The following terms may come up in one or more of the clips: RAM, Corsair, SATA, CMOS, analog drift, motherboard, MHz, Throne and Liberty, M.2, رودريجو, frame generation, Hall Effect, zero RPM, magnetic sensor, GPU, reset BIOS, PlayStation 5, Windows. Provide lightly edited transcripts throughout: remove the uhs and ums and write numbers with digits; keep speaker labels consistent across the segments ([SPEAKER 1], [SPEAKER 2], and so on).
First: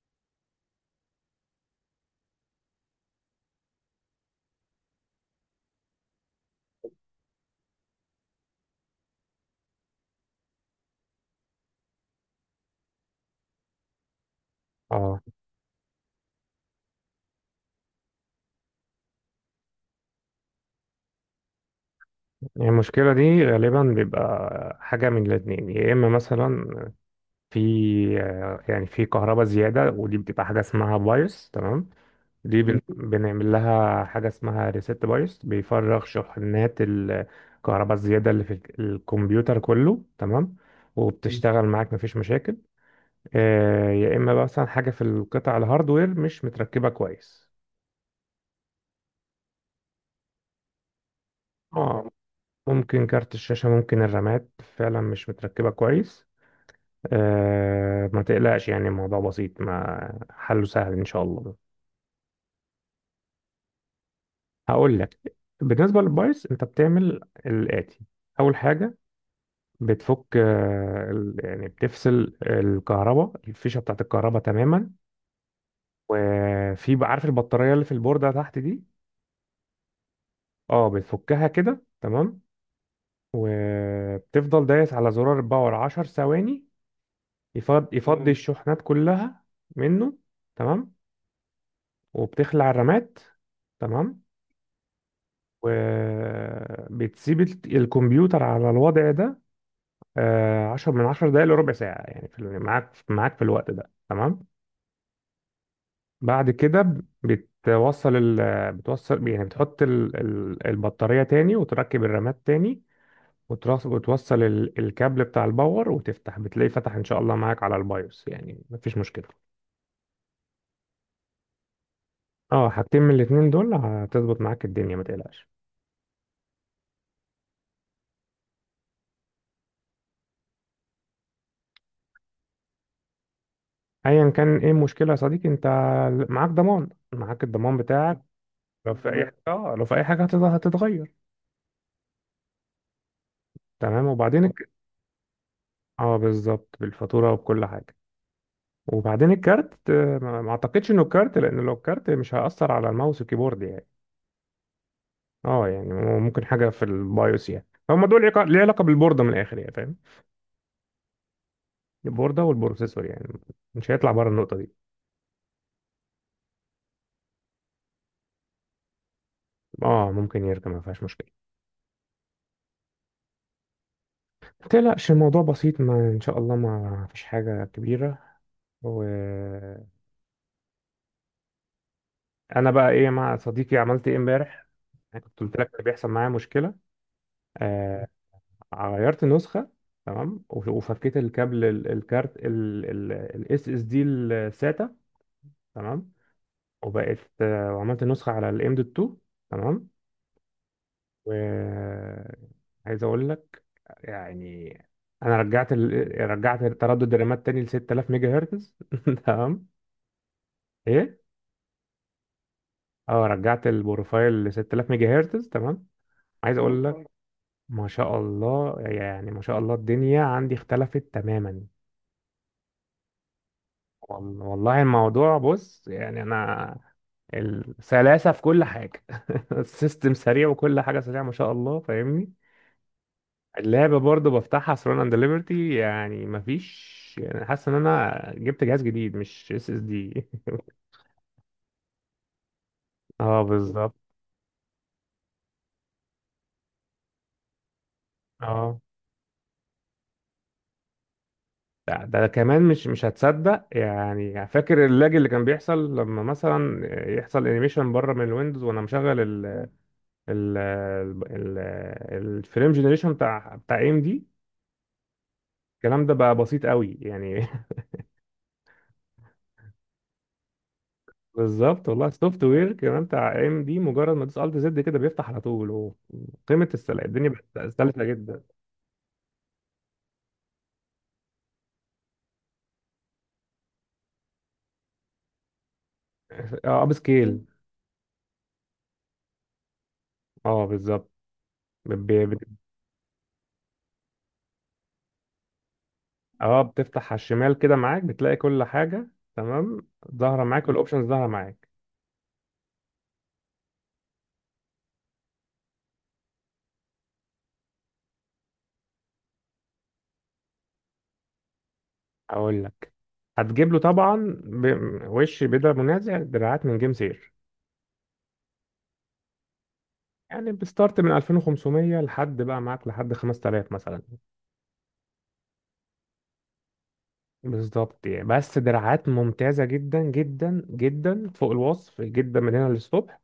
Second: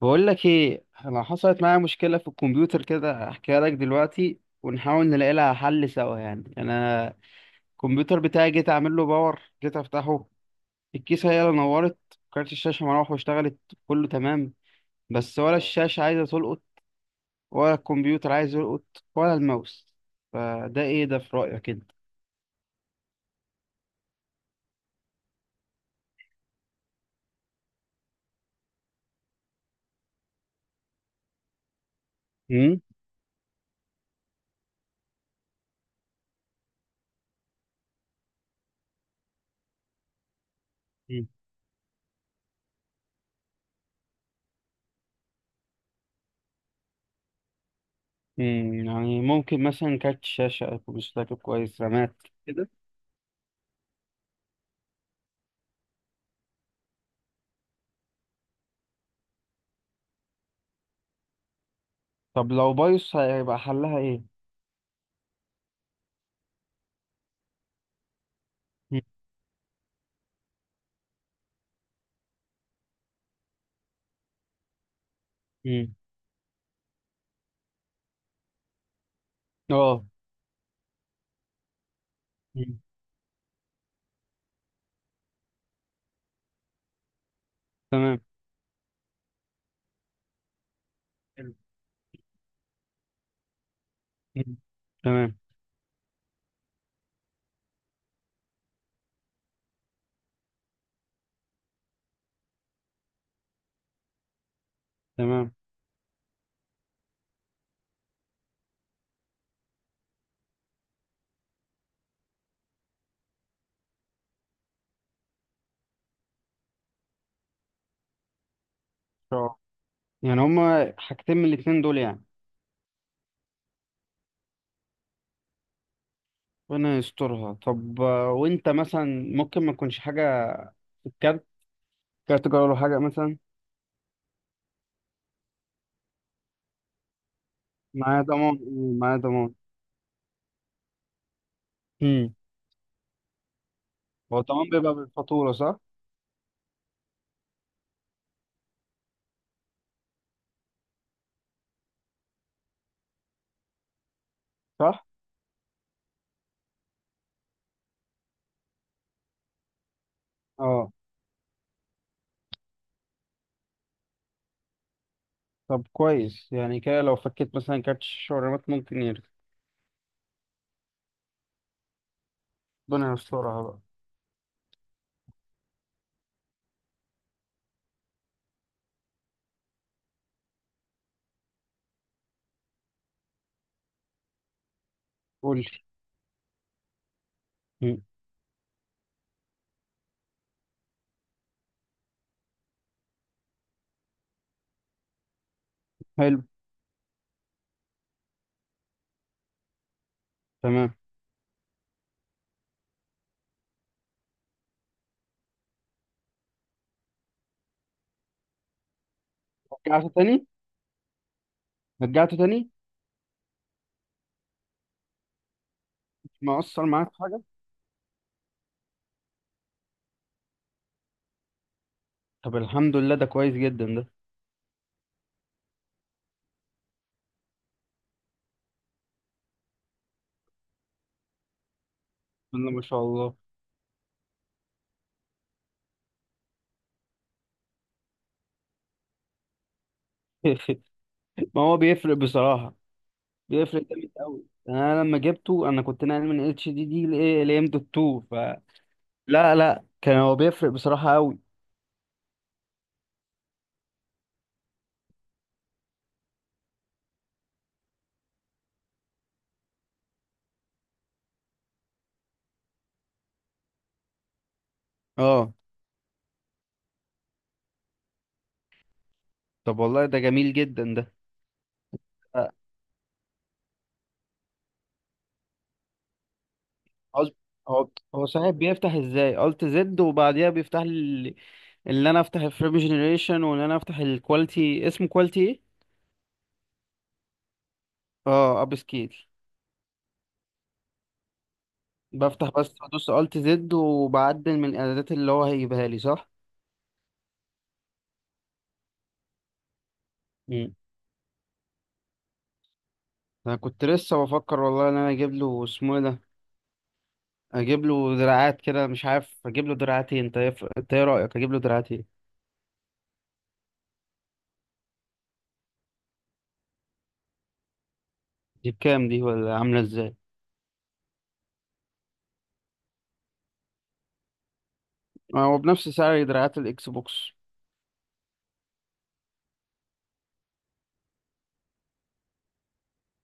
[SPEAKER 1] بقول لك ايه، انا حصلت معايا مشكله في الكمبيوتر كده. احكيها لك دلوقتي ونحاول نلاقي لها حل سوا. يعني انا الكمبيوتر بتاعي جيت اعمل له باور، جيت افتحه الكيسه هي اللي نورت، كارت الشاشه مروح واشتغلت. كله تمام.
[SPEAKER 2] اه
[SPEAKER 1] بس ولا الشاشه عايزه تلقط ولا الكمبيوتر عايز يلقط ولا الماوس. فده ايه ده في رايك كده؟
[SPEAKER 2] يعني المشكلة دي غالبا بيبقى حاجة من الاتنين، يا إما مثلا في آه، يعني في كهرباء زيادة، ودي بتبقى حاجة اسمها بايوس. تمام. دي
[SPEAKER 1] امم
[SPEAKER 2] بن- مم. بنعمل لها حاجة اسمها ريست بايوس، بيفرغ شحنات الكهرباء الزيادة اللي في الكمبيوتر كله. تمام. وبتشتغل معاك مفيش مشاكل. يا إما بقى مثلا حاجة في القطع الهاردوير مش متركبة كويس.
[SPEAKER 1] يعني ممكن مثلا كارت الشاشه، أكون مش فاكر كويس،
[SPEAKER 2] اه،
[SPEAKER 1] رامات كده.
[SPEAKER 2] ممكن كارت الشاشة، ممكن الرامات فعلا مش متركبة كويس. ما تقلقش، يعني الموضوع بسيط ما حله سهل ان شاء الله.
[SPEAKER 1] طب لو بايظ هيبقى حلها ايه؟
[SPEAKER 2] هقول لك. بالنسبه للبايث انت بتعمل الاتي: اول حاجه
[SPEAKER 1] مم.
[SPEAKER 2] بتفك يعني بتفصل الكهرباء، الفيشه بتاعت الكهرباء تماما.
[SPEAKER 1] مم.
[SPEAKER 2] عارف البطاريه اللي في البورده تحت دي؟
[SPEAKER 1] اه،
[SPEAKER 2] اه، بتفكها كده. تمام. وبتفضل دايس على زرار الباور 10 ثواني،
[SPEAKER 1] تمام.
[SPEAKER 2] يفضي الشحنات كلها منه. تمام.
[SPEAKER 1] حلو.
[SPEAKER 2] وبتخلع الرامات. تمام.
[SPEAKER 1] مم. تمام
[SPEAKER 2] وبتسيب الكمبيوتر على الوضع ده عشر من عشر دقايق لربع ساعة، يعني معاك في الوقت ده. تمام.
[SPEAKER 1] تمام. ان
[SPEAKER 2] بعد كده بتوصل يعني بتحط البطارية تاني، وتركب الرامات تاني، وتوصل الكابل بتاع الباور وتفتح، بتلاقيه فتح ان شاء الله معاك على البايوس، يعني مفيش مشكلة.
[SPEAKER 1] شاء الله. يعني هما حاجتين من الاتنين دول يعني.
[SPEAKER 2] اه، حاجتين من الاتنين دول هتظبط معاك الدنيا، ما تقلقش.
[SPEAKER 1] ربنا يسترها. طب، وانت مثلا ممكن ما تكونش حاجة في الكارت، كارت جوه ولا حاجة مثلا؟
[SPEAKER 2] ايا كان ايه المشكلة يا صديقي، انت معاك ضمان، معاك الضمان بتاعك.
[SPEAKER 1] معايا ضمان،
[SPEAKER 2] لو
[SPEAKER 1] إيه،
[SPEAKER 2] في
[SPEAKER 1] معايا
[SPEAKER 2] حاجه،
[SPEAKER 1] ضمان.
[SPEAKER 2] اه لو في اي حاجه هتتغير.
[SPEAKER 1] امم
[SPEAKER 2] تمام.
[SPEAKER 1] هو
[SPEAKER 2] وبعدين
[SPEAKER 1] الضمان
[SPEAKER 2] الك...
[SPEAKER 1] بيبقى بالفاتورة، صح؟
[SPEAKER 2] اه، بالظبط بالفاتوره وبكل حاجه. وبعدين الكارت، ما اعتقدش انه الكارت، لان لو الكارت مش هيأثر على الماوس والكيبورد يعني.
[SPEAKER 1] صح؟
[SPEAKER 2] اه، يعني ممكن حاجه في البايوس، يعني هما دول ليه علاقه بالبورده من الاخر يعني، فاهم؟
[SPEAKER 1] اه.
[SPEAKER 2] البورده والبروسيسور، يعني مش هيطلع بره النقطه دي.
[SPEAKER 1] طب كويس. يعني كده لو فكيت مثلا كارت الشاشة والرامات ممكن يرجع؟
[SPEAKER 2] اه، ممكن يركب، ما فيهاش مشكله.
[SPEAKER 1] ربنا يسترها بقى.
[SPEAKER 2] ما تقلقش، الموضوع بسيط، ما ان شاء الله ما فيش حاجه كبيره. وانا بقى ايه مع صديقي، عملت ايه امبارح؟ انا كنت قلت
[SPEAKER 1] قول
[SPEAKER 2] لك إن
[SPEAKER 1] لي.
[SPEAKER 2] بيحصل معايا مشكله.
[SPEAKER 1] مم.
[SPEAKER 2] آه، غيرت نسخة. تمام. وفكيت الكابل الكارت الاس اس دي الساتا. تمام.
[SPEAKER 1] حلو.
[SPEAKER 2] وبقت، وعملت نسخة على الام دوت 2. تمام.
[SPEAKER 1] تمام.
[SPEAKER 2] و عايز اقول لك، يعني انا رجعت ال... رجعت تردد الرامات تاني ل 6,000 ميجا هرتز تمام.
[SPEAKER 1] رجعته تاني؟
[SPEAKER 2] ايه،
[SPEAKER 1] رجعته تاني؟
[SPEAKER 2] اه رجعت البروفايل ل 6,000 ميجا هرتز. تمام. عايز
[SPEAKER 1] ما
[SPEAKER 2] اقول
[SPEAKER 1] أثر
[SPEAKER 2] لك،
[SPEAKER 1] معاك في حاجة؟
[SPEAKER 2] ما شاء الله، يعني ما شاء الله الدنيا عندي اختلفت تماما.
[SPEAKER 1] طب الحمد لله، ده كويس جدا ده.
[SPEAKER 2] والله الموضوع بص، يعني انا السلاسة في كل حاجة السيستم سريع وكل حاجة سريعة، ما شاء الله، فاهمني؟
[SPEAKER 1] بسم الله ما شاء الله.
[SPEAKER 2] اللعبة برضو بفتحها ثرون اند ليبرتي، يعني مفيش، يعني حاسس ان انا جبت جهاز جديد، مش اس اس دي.
[SPEAKER 1] ما هو بيفرق بصراحة.
[SPEAKER 2] اه
[SPEAKER 1] بيفرق
[SPEAKER 2] بالظبط.
[SPEAKER 1] جامد قوي. انا لما جبته انا كنت ناقل من اتش دي دي لام دوت 2 ف
[SPEAKER 2] اه،
[SPEAKER 1] لا لا، كان هو بيفرق بصراحة قوي.
[SPEAKER 2] ده كمان مش هتصدق، يعني فاكر اللاج اللي كان بيحصل لما مثلا يحصل انيميشن بره من الويندوز وانا مشغل ال ال ال- الفريم جنريشن بتاع ام دي.
[SPEAKER 1] اه.
[SPEAKER 2] الكلام ده بقى بسيط قوي يعني.
[SPEAKER 1] طب والله ده جميل جدا ده.
[SPEAKER 2] بالظبط. والله السوفت
[SPEAKER 1] آه،
[SPEAKER 2] وير كمان بتاع ام دي، مجرد ما تدوس الت زد كده بيفتح على طول، وقيمه السلع الدنيا
[SPEAKER 1] قصد-
[SPEAKER 2] بقت
[SPEAKER 1] هو
[SPEAKER 2] سلسه
[SPEAKER 1] هو
[SPEAKER 2] جدا.
[SPEAKER 1] صحيح بيفتح ازاي الت زد وبعديها بيفتح لي اللي انا افتح الفريم جنريشن؟ وان انا افتح الكواليتي، اسمه كواليتي ايه؟
[SPEAKER 2] اه اب سكيل.
[SPEAKER 1] اه، اب سكيل.
[SPEAKER 2] اه بالظبط. ب-
[SPEAKER 1] بفتح
[SPEAKER 2] ب-
[SPEAKER 1] بس بدوس الت زد وبعدل من الاعدادات اللي هو هيجيبها لي، صح؟
[SPEAKER 2] اه بتفتح على الشمال كده معاك، بتلاقي كل حاجه. تمام. ظاهره معاك والاوبشنز ظاهره معاك.
[SPEAKER 1] انا كنت لسه بفكر والله ان انا اجيب له، اسمه إيه ده، اجيب له دراعات كده. مش عارف اجيب له دراعتين. انت ايه رايك اجيب له دراعتين؟
[SPEAKER 2] اقول لك، هتجيب له طبعا. وش بدا منازع دراعات من جيم سير.
[SPEAKER 1] دي بكام دي ولا عامله ازاي؟
[SPEAKER 2] يعني بستارت من 2,500 لحد بقى معاك لحد 5,000 مثلا.
[SPEAKER 1] هو بنفس سعر دراعات الاكس بوكس؟
[SPEAKER 2] بالظبط يعني. بس دراعات ممتازة جدا جدا جدا فوق الوصف، جدا من هنا للصبح.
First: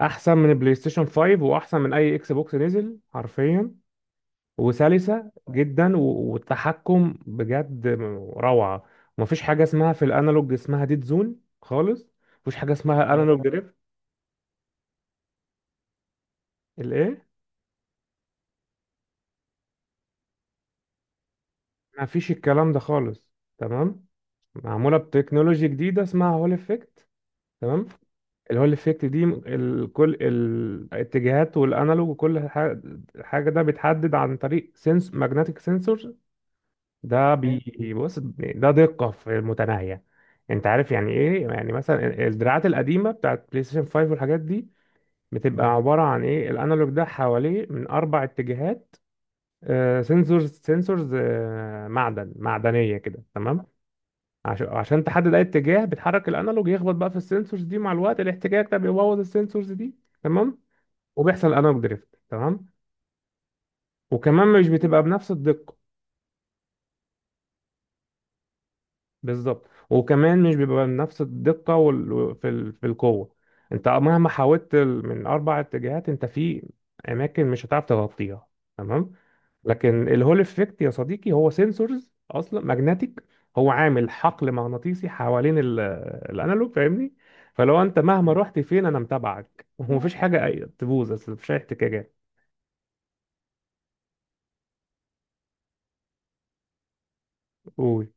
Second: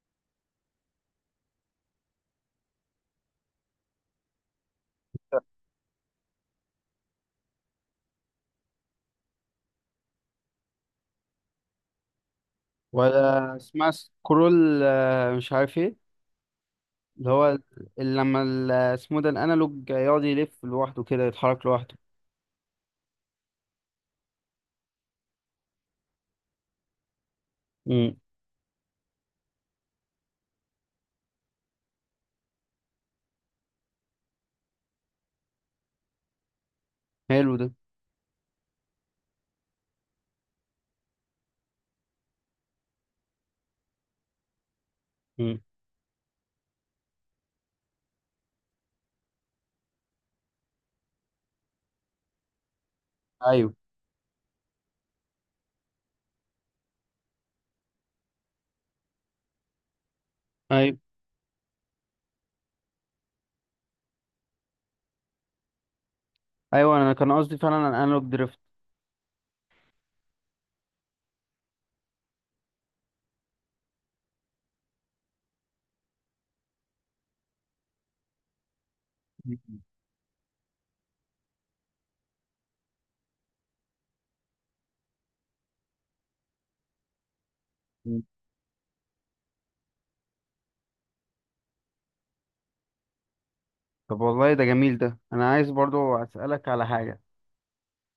[SPEAKER 2] أحسن من البلاي ستيشن 5 وأحسن من أي إكس بوكس نزل حرفيا. وسلسة جدا، والتحكم بجد روعة. ومفيش حاجة اسمها في الأنالوج اسمها ديد زون خالص. مفيش حاجة اسمها اه أنالوج
[SPEAKER 1] ولا
[SPEAKER 2] دريفت.
[SPEAKER 1] اسمها سكرول، مش عارف ايه،
[SPEAKER 2] الإيه؟
[SPEAKER 1] اللي هو اللي لما اسمه ده الانالوج يقعد يلف لوحده كده، يتحرك لوحده.
[SPEAKER 2] مفيش الكلام ده خالص. تمام. معمولة بتكنولوجيا جديدة اسمها هول إفكت. تمام.
[SPEAKER 1] امم
[SPEAKER 2] اللي هو الافكت دي، كل الاتجاهات والانالوج وكل حاجه، حاجة ده بيتحدد عن طريق ماجنتيك سنسور. ده
[SPEAKER 1] حلو ده.
[SPEAKER 2] بيبص ده دقه في المتناهيه. انت عارف يعني ايه؟ يعني مثلا الدراعات القديمه بتاعت بلاي ستيشن 5 والحاجات دي،
[SPEAKER 1] امم
[SPEAKER 2] بتبقى عباره عن ايه، الانالوج ده حواليه من اربع اتجاهات سنسورز معدن، معدنيه كده. تمام.
[SPEAKER 1] ايوه.
[SPEAKER 2] عشان تحدد اي اتجاه بتحرك الانالوج، يخبط بقى في السنسورز دي. مع الوقت الاحتكاك ده بيبوظ السنسورز دي. تمام.
[SPEAKER 1] ايوه
[SPEAKER 2] وبيحصل انالوج دريفت. تمام. وكمان مش بتبقى بنفس الدقة.
[SPEAKER 1] ايوه، انا كان قصدي فعلا الانالوج دريفت.
[SPEAKER 2] بالظبط، وكمان مش بيبقى بنفس الدقة، وال... في ال... في القوة، انت مهما حاولت من اربع اتجاهات، انت في اماكن مش هتعرف تغطيها. تمام. لكن الهول افكت يا صديقي هو سنسورز اصلا ماجنتيك، هو عامل حقل مغناطيسي حوالين ال... الانالوج، فاهمني؟ فلو انت
[SPEAKER 1] مم.
[SPEAKER 2] مهما رحت فين، انا متابعك ومفيش حاجة تبوظ، أصل مفيش اي احتكاكات.
[SPEAKER 1] طب والله ده جميل ده. انا عايز برضو اسالك على حاجه.
[SPEAKER 2] قول.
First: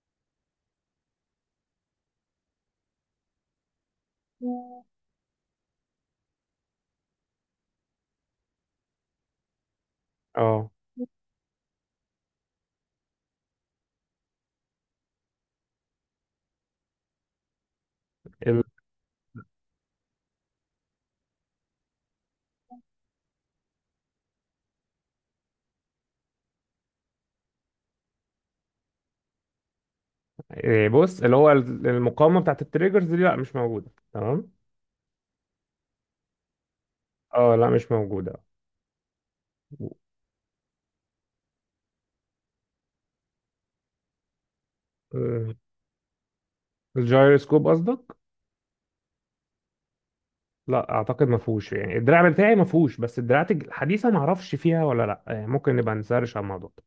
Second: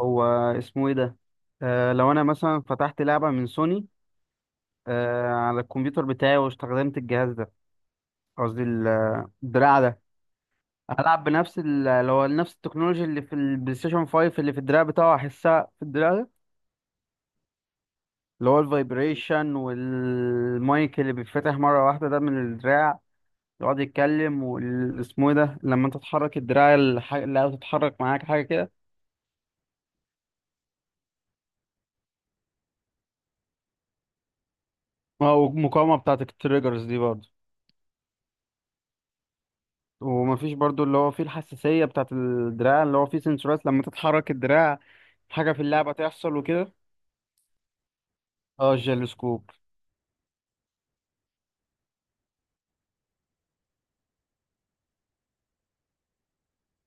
[SPEAKER 1] هو اسمه ايه ده، لو انا مثلا فتحت لعبة من سوني على الكمبيوتر بتاعي واستخدمت الجهاز ده، قصدي الدراع ده،
[SPEAKER 2] اه
[SPEAKER 1] هلعب بنفس اللي هو نفس التكنولوجيا اللي في البلاي ستيشن 5 اللي في الدراع بتاعه هحسها في الدراع ده؟ اللي هو
[SPEAKER 2] ال...
[SPEAKER 1] الفايبريشن، والمايك اللي بيتفتح مرة واحدة ده من الدراع يقعد يتكلم. واسمه ايه ده، لما انت تحرك الدراع اللي تتحرك معاك حاجة كده.
[SPEAKER 2] إيه، بص، اللي هو المقاومة بتاعت التريجرز دي لا مش موجودة. تمام.
[SPEAKER 1] اه، والمقاومة بتاعت التريجرز دي برضه.
[SPEAKER 2] اه لا مش موجودة.
[SPEAKER 1] ومفيش برضو اللي هو فيه الحساسية بتاعت الدراع اللي هو فيه سنسورات لما تتحرك الدراع حاجة
[SPEAKER 2] آه،
[SPEAKER 1] في اللعبة تحصل وكده.
[SPEAKER 2] الجايروسكوب قصدك؟
[SPEAKER 1] اه، الجيلوسكوب.
[SPEAKER 2] لا اعتقد ما فيهوش يعني، الدراع بتاعي ما فيهوش، بس الدراعات الحديثة ما اعرفش فيها ولا لا، يعني ممكن نبقى نسرش على الموضوع ده.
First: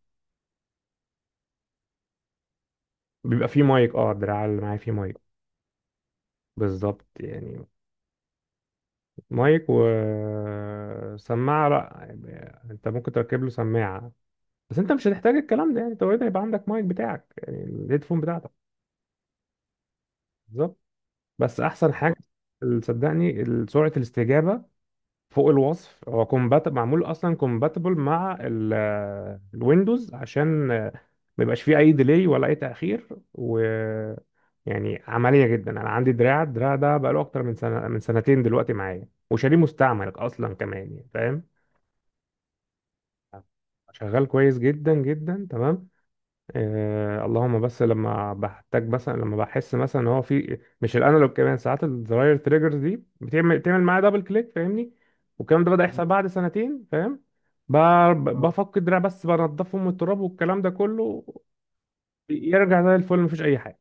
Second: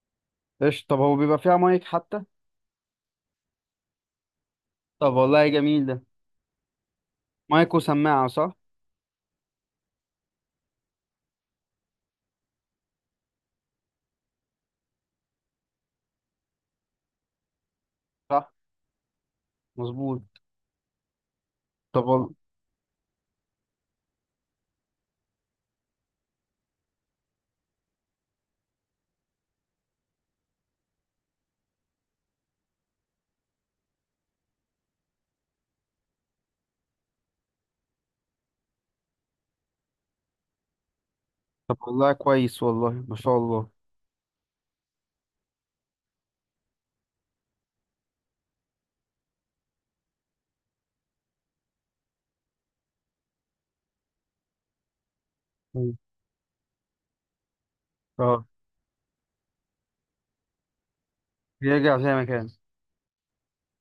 [SPEAKER 1] ايش؟ طب هو بيبقى فيها مايك حتى؟
[SPEAKER 2] بيبقى فيه مايك، اه الدراع اللي معايا فيه
[SPEAKER 1] طب
[SPEAKER 2] مايك.
[SPEAKER 1] والله جميل ده.
[SPEAKER 2] بالظبط يعني.
[SPEAKER 1] مايك وسماعة، صح؟
[SPEAKER 2] مايك وسماعة، لا. يعني انت ممكن تركب له سماعة، بس انت مش هتحتاج الكلام ده، يعني انت اوريدي هيبقى عندك مايك بتاعك، يعني الهيدفون بتاعتك.
[SPEAKER 1] صح. مظبوط.
[SPEAKER 2] بالظبط. بس احسن
[SPEAKER 1] طب
[SPEAKER 2] حاجة، صدقني، سرعة الاستجابة فوق الوصف. هو كومبات معمول اصلا كومباتبل مع الويندوز، عشان ما يبقاش فيه اي ديلي ولا اي تاخير. و يعني عمليه جدا، انا عندي دراع، الدراع ده بقاله اكتر من سنه، من سنتين دلوقتي معايا، وشاريه مستعمل اصلا كمان يعني، فاهم؟
[SPEAKER 1] طب والله كويس، والله ما شاء الله.
[SPEAKER 2] شغال كويس جدا جدا. تمام. آه، اللهم بس لما بحتاج مثلا، لما بحس مثلا ان هو مش الانالوج، كمان ساعات الزراير تريجرز دي بتعمل معايا دبل كليك، فاهمني؟ والكلام ده بدأ
[SPEAKER 1] مم.
[SPEAKER 2] يحصل بعد سنتين، فاهم؟
[SPEAKER 1] اه،
[SPEAKER 2] بفك الدراع بس، بنضفهم من التراب والكلام ده كله.
[SPEAKER 1] بيرجع زي ما كان.
[SPEAKER 2] يرجع زي الفل، مفيش اي حاجه.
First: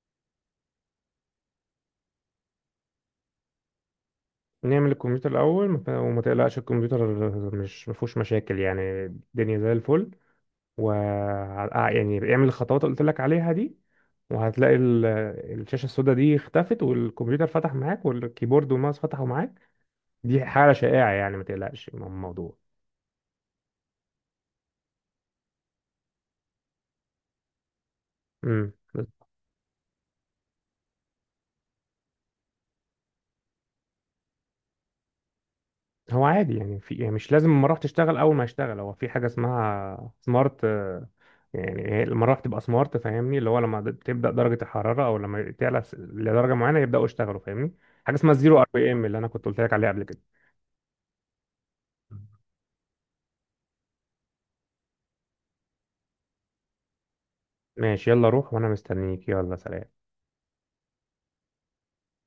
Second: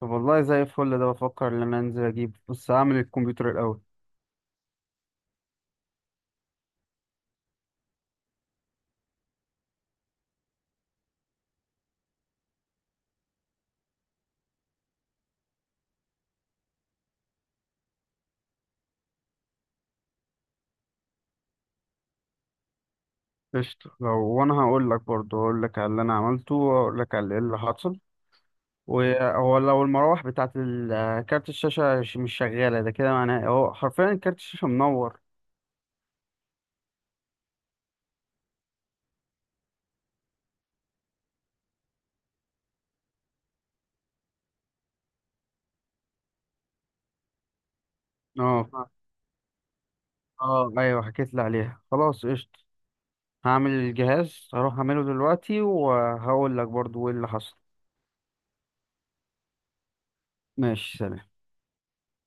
[SPEAKER 1] طب والله زي الفل، ده بفكر ان انا انزل اجيب، بس هعمل الكمبيوتر الاول.
[SPEAKER 2] نعمل الكمبيوتر الاول، وما تقلقش، الكمبيوتر مش مفهوش مشاكل، يعني الدنيا زي الفل. و يعني اعمل الخطوات اللي قلت لك عليها دي، وهتلاقي الشاشة السوداء دي اختفت، والكمبيوتر فتح معاك، والكيبورد والماوس فتحوا معاك. دي حالة شائعة، يعني ما تقلقش من الموضوع.
[SPEAKER 1] قشطة. لو وانا هقول لك على اللي انا عملته واقول لك على اللي حصل.
[SPEAKER 2] امم.
[SPEAKER 1] وهو لو المراوح بتاعت كارت الشاشة مش شغالة ده، كده معناه هو حرفيا كارت الشاشة منور.
[SPEAKER 2] هو عادي يعني، في يعني مش لازم المراوح تشتغل اول ما يشتغل، هو في حاجة اسمها سمارت، يعني هي المراوح تبقى سمارت، فاهمني؟ اللي هو لما تبدأ درجة الحرارة، او لما تعلى لدرجة معينة يبدأوا يشتغلوا، فاهمني؟ حاجة اسمها الزيرو ار
[SPEAKER 1] اه اه.
[SPEAKER 2] بي ام، اللي انا كنت قلت لك عليها قبل كده.
[SPEAKER 1] ايوه، حكيت لي عليها. خلاص، قشطة. هعمل الجهاز، هروح اعمله دلوقتي وهقول لك برضو ايه اللي حصل.
[SPEAKER 2] ماشي، يلا روح، وانا مستنيك، يلا سلام.
[SPEAKER 1] ماشي، سلام.